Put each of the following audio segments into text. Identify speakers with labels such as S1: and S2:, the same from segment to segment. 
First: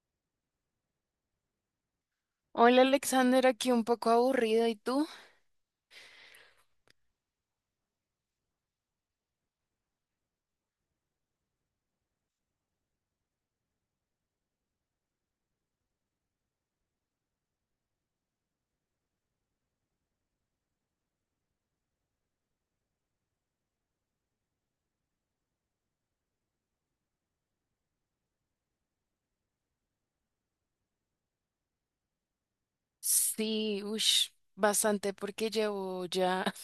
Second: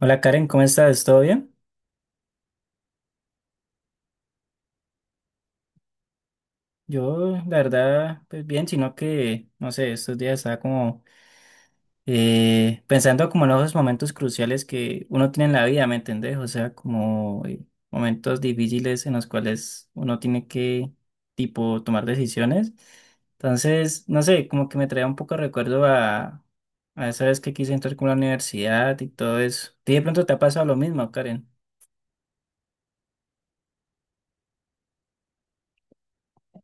S1: Hola Karen, ¿cómo estás? ¿Todo bien?
S2: Hola Alexander, aquí un poco aburrido. ¿Y tú?
S1: Yo, la verdad, pues bien, sino que, no sé, estos días estaba como pensando como en los momentos cruciales que uno tiene en la vida, ¿me entendés? O sea, como momentos difíciles en los cuales uno tiene que, tipo, tomar decisiones. Entonces, no sé, como que me trae un poco de recuerdo a esa vez que quise entrar con la universidad y todo eso. ¿Y de pronto te ha pasado lo mismo, Karen?
S2: Sí, ush, bastante porque llevo ya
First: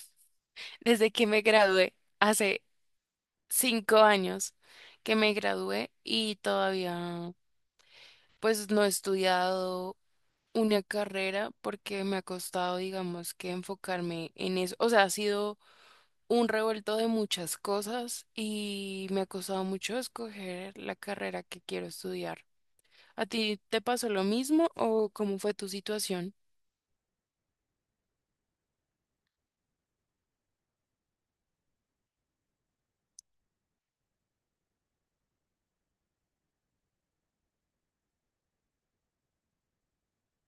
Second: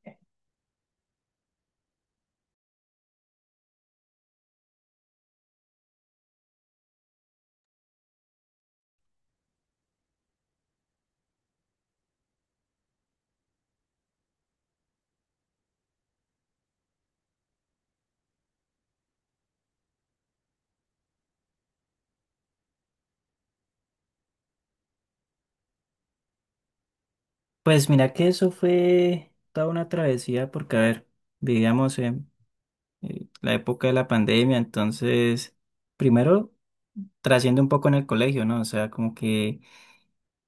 S2: desde que me gradué, hace 5 años que me gradué y todavía pues no he estudiado una carrera porque me ha costado, digamos, que enfocarme en eso. O sea, ha sido un revuelto de muchas cosas y me ha costado mucho escoger la carrera que quiero estudiar. ¿A ti te pasó lo mismo o cómo fue tu situación?
S1: Pues mira que eso fue toda una travesía porque, a ver, vivíamos en la época de la pandemia, entonces, primero, trasciende un poco en el colegio, ¿no? O sea, como que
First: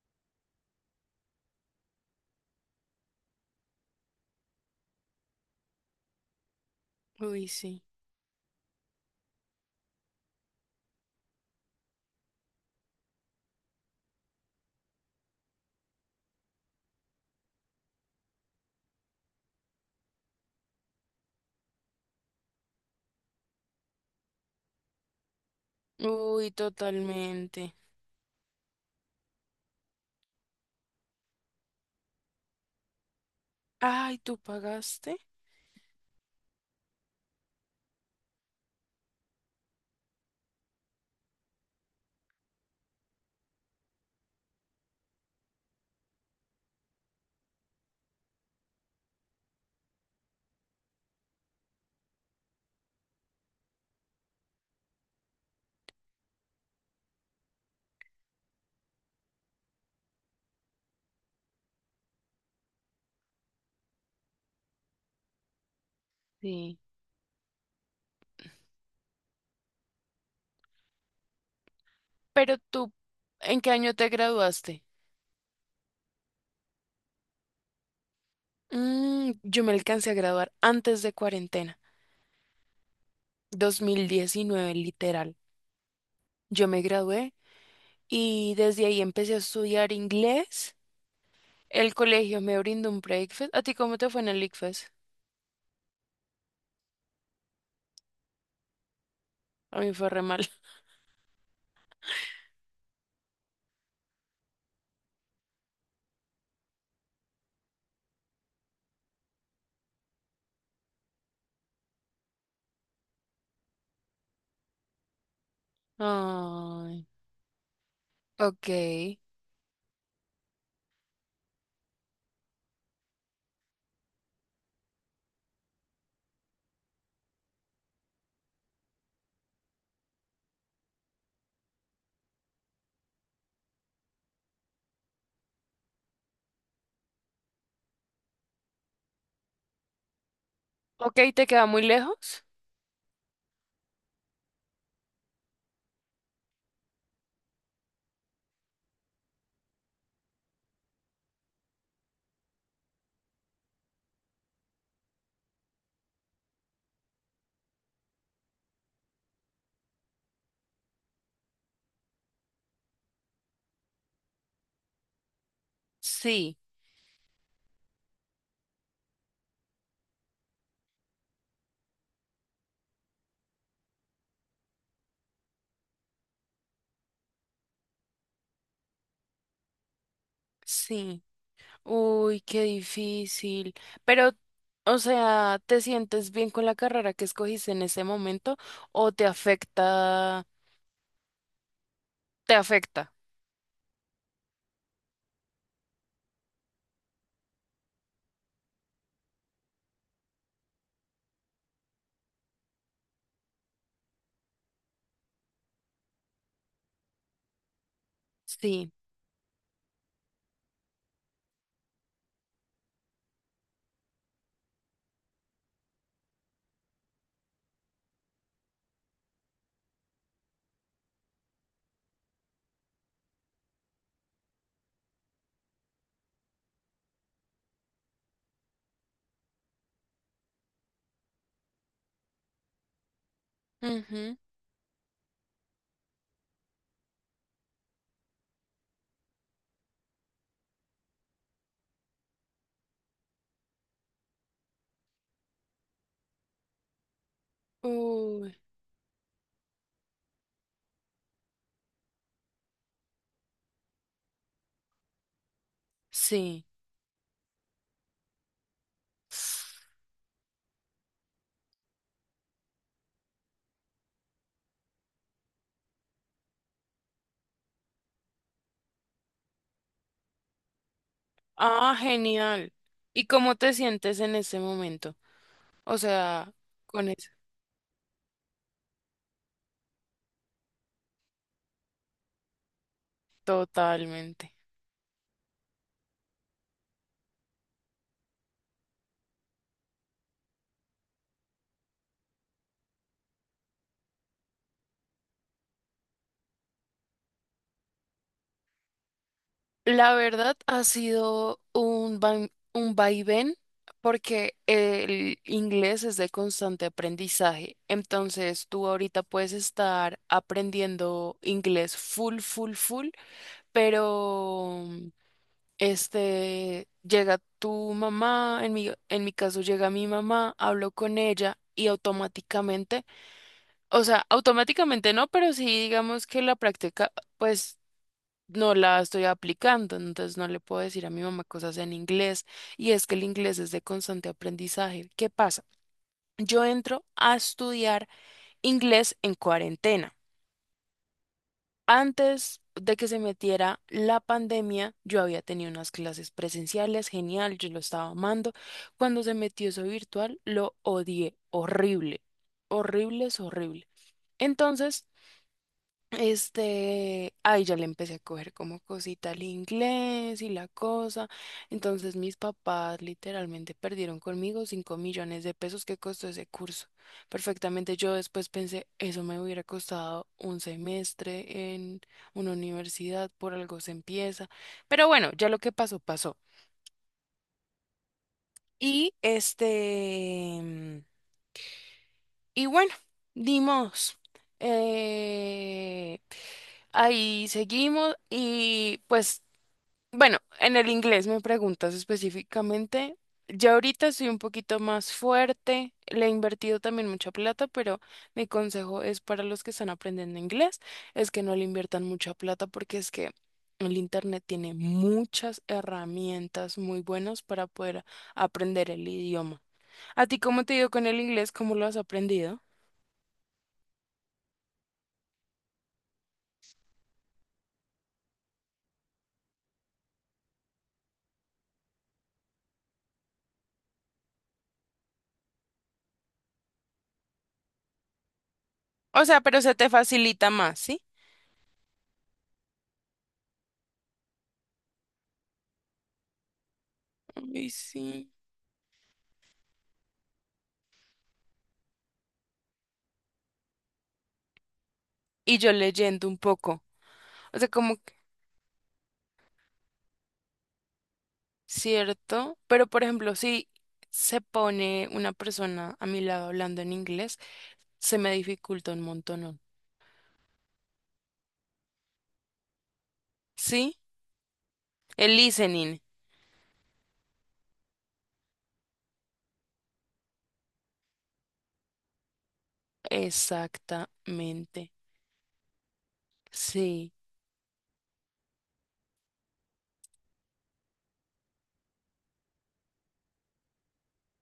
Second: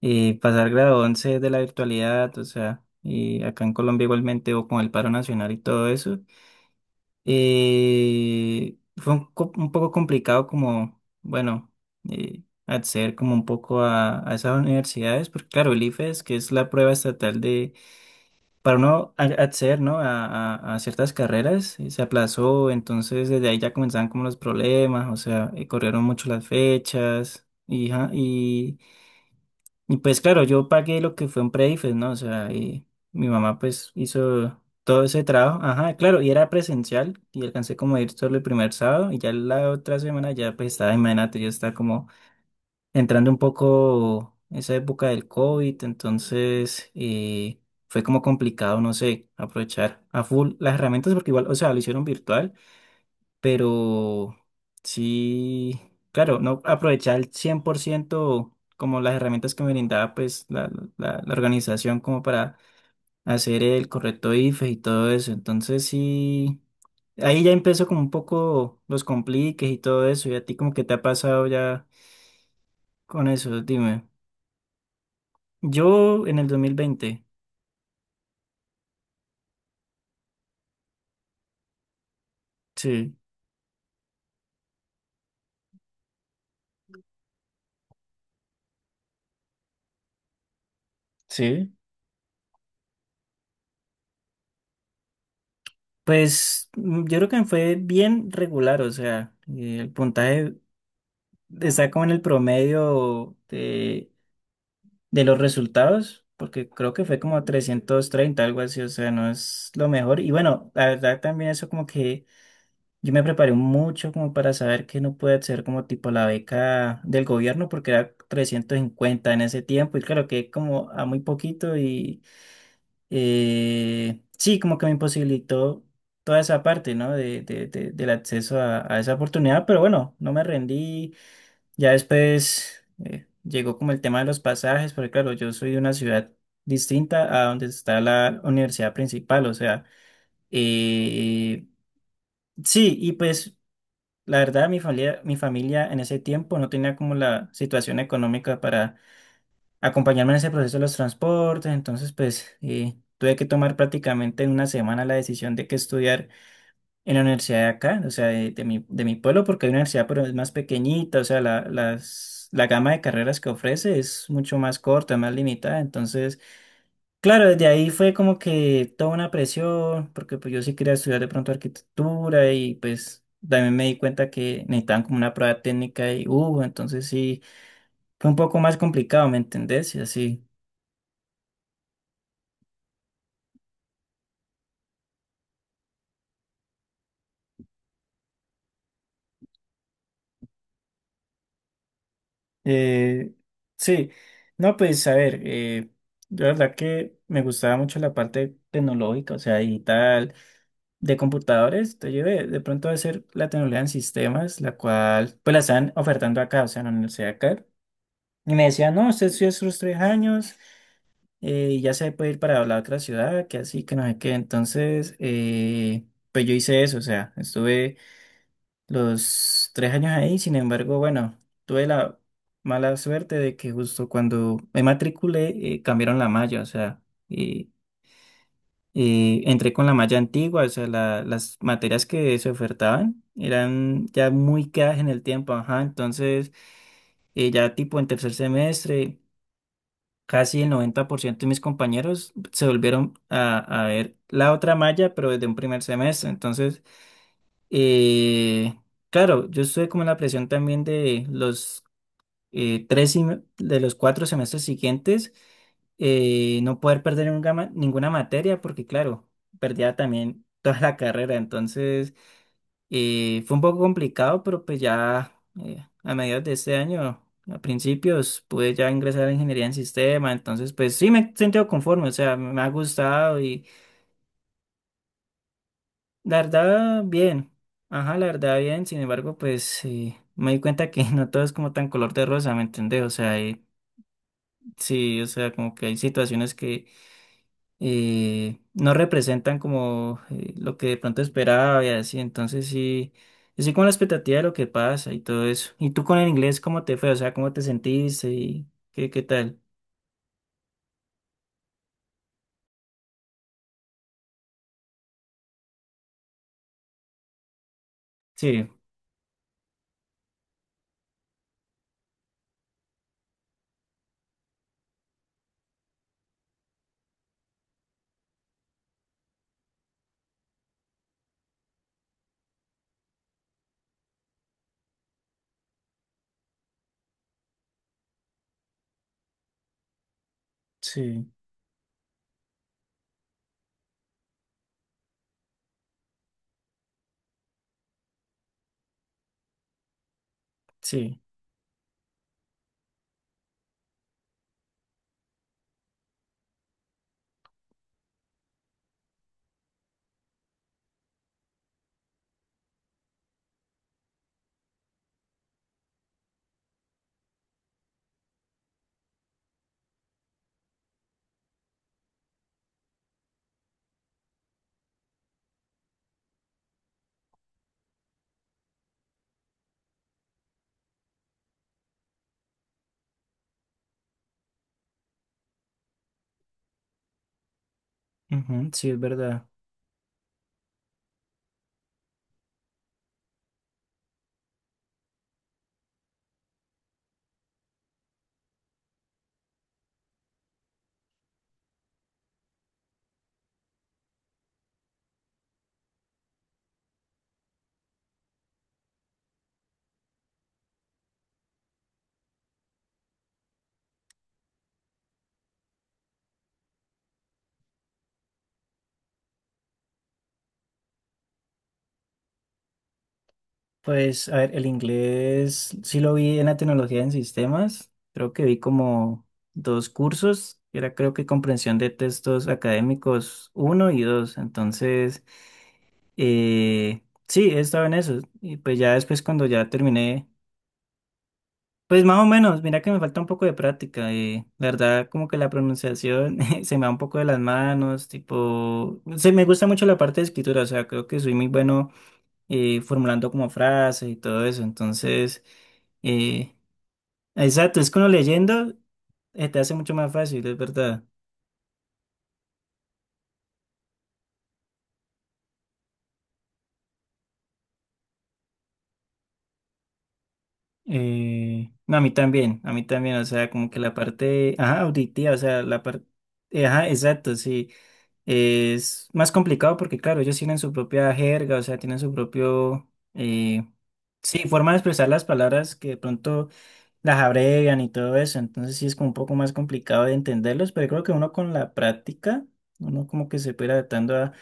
S1: pasar grado 11 de la virtualidad, o sea, y acá en Colombia igualmente, o con el paro nacional y todo eso,
S2: Uy, sí.
S1: fue un, un poco complicado como, bueno, eh, acceder como un poco a esas universidades, porque claro, el IFES, que es la prueba estatal de para no acceder, ¿no? a, a ciertas carreras, y se aplazó, entonces desde ahí ya comenzaban como los problemas, o sea, corrieron mucho las
S2: Uy,
S1: fechas,
S2: totalmente.
S1: y pues claro, yo pagué lo que fue un pre-IFES, ¿no? O sea, y mi mamá pues
S2: Ay, ¿tú
S1: hizo todo
S2: pagaste?
S1: ese trabajo, ajá, claro, y era presencial, y alcancé como a ir solo el primer sábado, y ya la otra semana ya pues estaba, imagínate, yo estaba como entrando un poco esa época del COVID, entonces fue como complicado, no sé, aprovechar a full las herramientas porque igual, o sea, lo hicieron virtual, pero sí, claro, no aprovechar al 100% como las herramientas que me brindaba pues la organización como para hacer el correcto IFE y todo eso, entonces sí.
S2: Sí.
S1: Ahí ya empezó como un poco los compliques y todo eso, y a ti como que te ha pasado ya
S2: Pero tú,
S1: con eso,
S2: ¿en qué año
S1: dime.
S2: te graduaste?
S1: Yo en el 2020.
S2: Yo me alcancé a graduar antes de cuarentena,
S1: Sí.
S2: 2019 literal. Yo me gradué y desde ahí empecé a estudiar inglés.
S1: Sí.
S2: El colegio me brindó un breakfast. ¿A ti cómo te fue en el ICFES?
S1: Pues mm, yo creo que me fue bien regular, o sea,
S2: A
S1: el
S2: mí fue re mal.
S1: puntaje está como en el promedio de los resultados, porque creo que fue como 330 algo así, o sea, no es lo mejor. Y bueno, la verdad también eso como que yo me preparé mucho como para saber que no puede ser como tipo la beca
S2: Ay,
S1: del gobierno, porque era
S2: ok.
S1: 350 en ese tiempo, y claro que como a muy poquito y sí, como que me imposibilitó toda esa parte, ¿no? Del acceso a esa oportunidad, pero bueno, no me rendí. Ya después llegó como el tema de los pasajes, porque claro, yo soy de una ciudad distinta a donde está la universidad principal, o sea,
S2: Ok, ¿te
S1: eh,
S2: queda muy lejos?
S1: sí, y pues la verdad mi familia en ese tiempo no tenía como la situación económica para acompañarme en ese proceso de los transportes, entonces pues tuve que tomar prácticamente en una semana la decisión de que estudiar en la universidad de acá, o sea, de mi pueblo, porque hay una universidad pero es más pequeñita, o sea, la gama de carreras que ofrece es mucho más corta, más limitada, entonces,
S2: Sí,
S1: claro, desde ahí fue como que toda una presión, porque pues yo sí quería estudiar de pronto arquitectura y pues... También me di cuenta que necesitaban como una prueba técnica y hubo, entonces sí, fue un poco más complicado, ¿me entendés? Y así.
S2: sí. Uy, qué difícil. Pero, o sea, ¿te sientes bien con la carrera que escogiste en ese momento o te afecta? Te afecta.
S1: Eh, sí, no, pues a ver, yo la verdad que me gustaba mucho la parte tecnológica, o sea, digital, de computadores, te llevé de pronto a hacer la tecnología en sistemas, la cual pues la están ofertando acá, o sea, en la universidad acá, y me
S2: Sí.
S1: decían, no, usted estudia sus 3 años y ya se puede ir para la otra ciudad, que así, que no sé qué, entonces, pues yo hice eso, o sea, estuve los 3 años ahí. Sin embargo, bueno, tuve la mala suerte de que justo cuando me matriculé cambiaron la malla, o sea, y, y entré con la malla antigua, o sea, las materias que se ofertaban eran ya
S2: Ujú.
S1: muy quedadas en el tiempo, ajá, entonces ya tipo en tercer semestre, casi el 90% de mis compañeros se volvieron a ver la otra malla, pero desde un primer semestre. Entonces,
S2: Uy,
S1: eh, claro, yo estuve como en la presión también de los 4 semestres siguientes,
S2: sí.
S1: no poder perder nunca ninguna materia, porque claro, perdía también toda la carrera, entonces fue un poco complicado, pero pues ya a mediados de este año, a principios, pude ya ingresar a ingeniería en sistema, entonces pues sí me he sentido
S2: Ah,
S1: conforme, o sea, me ha
S2: genial. ¿Y
S1: gustado.
S2: cómo te sientes en ese momento? O
S1: La
S2: sea,
S1: verdad,
S2: con eso.
S1: bien. Ajá, la verdad, bien. Sin embargo, pues me di cuenta que no todo es como tan color de rosa, ¿me entendés? O sea,
S2: Totalmente.
S1: sí, o sea, como que hay situaciones que no representan como lo que de pronto esperaba y así. Entonces, sí, yo sí con la expectativa de lo que pasa y todo eso. ¿Y tú con el inglés, cómo te fue? O sea, ¿cómo te sentiste y qué tal?
S2: La verdad ha sido un vaivén porque el inglés es de constante aprendizaje.
S1: Sí,
S2: Entonces tú ahorita puedes estar aprendiendo inglés full, full, full, pero llega tu mamá, en mi caso llega mi mamá, hablo con ella y automáticamente, o sea, automáticamente no, pero sí digamos que la práctica pues no la estoy aplicando, entonces no le puedo decir a mi
S1: sí,
S2: mamá cosas en inglés. Y es que el inglés es de constante aprendizaje. ¿Qué pasa? Yo entro a estudiar inglés en cuarentena.
S1: sí.
S2: Antes de que se metiera la pandemia, yo había tenido unas clases presenciales, genial, yo lo estaba amando. Cuando se metió eso virtual, lo odié, horrible, horrible es horrible. Entonces, ahí ya le empecé a coger como cosita al inglés y la cosa. Entonces mis papás literalmente perdieron conmigo 5 millones de pesos que costó ese curso. Perfectamente yo después pensé, eso me hubiera costado un semestre en una universidad, por algo se empieza. Pero bueno, ya lo que pasó, pasó.
S1: Ujú, sí, es
S2: Y
S1: verdad.
S2: este, mm, y bueno, dimos. Eh, Ahí seguimos y pues, bueno, en el inglés me preguntas específicamente. Ya ahorita soy un poquito más fuerte, le he invertido también mucha plata, pero mi consejo es para los que están aprendiendo inglés, es que no le inviertan mucha plata porque es que el internet tiene muchas herramientas muy buenas para poder aprender el idioma. ¿A ti cómo te ha ido con el inglés? ¿Cómo lo has aprendido?
S1: Pues, a ver, el inglés sí lo vi en la tecnología en sistemas. Creo que vi como dos cursos. Era creo que comprensión de textos académicos uno y dos. Entonces, eh, sí, he estado en eso. Y pues ya después
S2: O sea,
S1: cuando
S2: pero
S1: ya
S2: se te
S1: terminé,
S2: facilita más, ¿sí?
S1: pues más o menos, mira que me falta un poco de práctica. La verdad, como que la pronunciación se me va un poco de las
S2: Ay,
S1: manos,
S2: sí.
S1: tipo, se me gusta mucho la parte de escritura, o sea, creo que soy muy bueno formulando como frases y todo eso. Entonces,
S2: Y yo leyendo un
S1: eh,
S2: poco. O sea,
S1: exacto, es
S2: como
S1: que uno leyendo te hace mucho más fácil, es verdad.
S2: cierto, pero por ejemplo, si se pone una persona a mi lado hablando en inglés, se me dificulta un montón.
S1: No, a mí también, o sea, como que la
S2: ¿Sí?
S1: parte, ajá, auditiva, o
S2: El
S1: sea, la
S2: listening.
S1: parte, ajá, exacto, sí. Es más complicado porque, claro, ellos tienen su propia jerga, o sea, tienen su propio, eh, sí, forma de
S2: Exactamente.
S1: expresar las palabras que de pronto
S2: Sí,
S1: las abrevian y todo eso, entonces sí es como un poco más complicado de entenderlos, pero creo que uno con la práctica, uno como que se puede ir adaptando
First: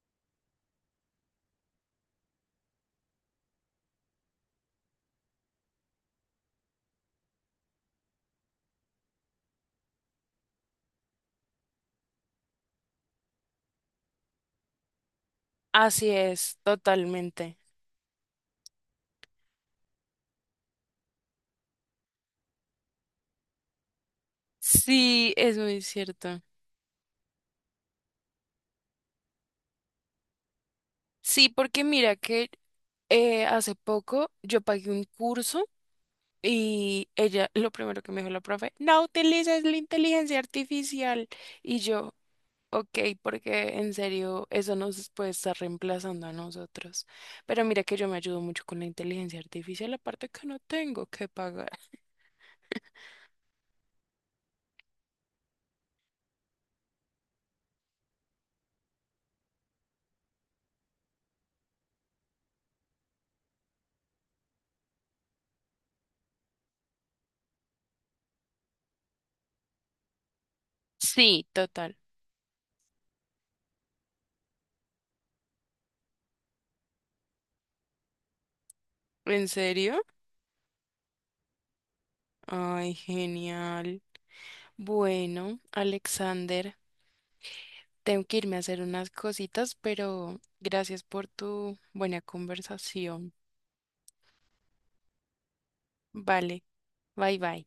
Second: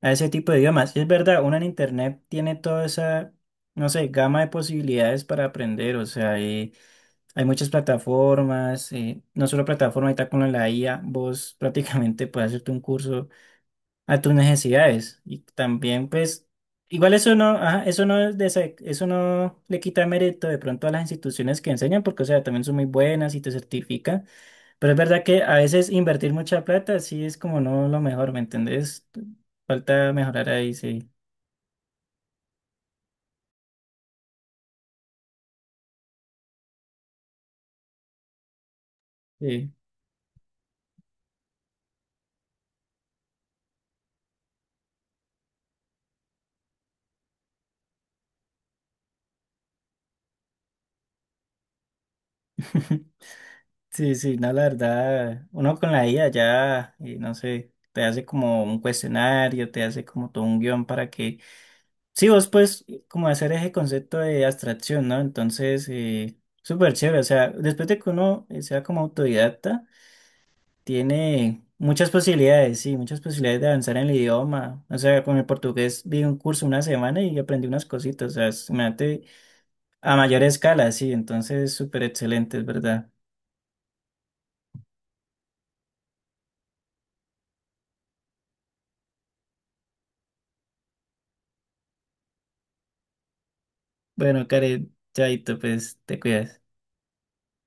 S1: a ese tipo de idiomas. Y es verdad, uno en internet tiene toda esa, no sé, gama de posibilidades para aprender, o sea, hay muchas plataformas, no solo plataformas, ahorita con la IA, vos prácticamente puedes hacerte un curso a tus necesidades. Y también,
S2: así
S1: pues,
S2: es,
S1: igual eso no,
S2: totalmente.
S1: ajá, eso no es eso no le quita mérito de pronto a las instituciones que enseñan, porque, o sea, también son muy buenas y te certifican. Pero es verdad
S2: Sí,
S1: que a
S2: es muy
S1: veces invertir
S2: cierto.
S1: mucha plata sí es como no lo mejor, ¿me entendés? Falta mejorar ahí, sí.
S2: Sí, porque mira que hace poco yo pagué un curso y ella, lo primero que me dijo la profe, no utilices
S1: Sí,
S2: la inteligencia artificial. Y yo, ok, porque en serio eso nos puede estar reemplazando a nosotros. Pero mira que yo me ayudo mucho con la inteligencia artificial, aparte que no tengo que pagar.
S1: sí, sí, no, la verdad, uno con la IA ya, no sé, te hace como un cuestionario, te hace como todo un guión para que. Sí, vos puedes como hacer ese concepto de abstracción, ¿no? Entonces, súper chévere. O sea, después de que uno sea como autodidacta,
S2: Sí,
S1: tiene
S2: total.
S1: muchas posibilidades, sí, muchas posibilidades de avanzar en el idioma. O sea, con el portugués vi un curso una semana y aprendí unas cositas. O sea, imagínate
S2: ¿En serio?
S1: a mayor escala, sí. Entonces, súper excelente, es
S2: Ay,
S1: verdad.
S2: genial. Bueno, Alexander, tengo que irme a hacer unas cositas, pero gracias por tu buena conversación.
S1: Bueno, Karen, chaito, pues te cuidas.
S2: Vale, bye bye.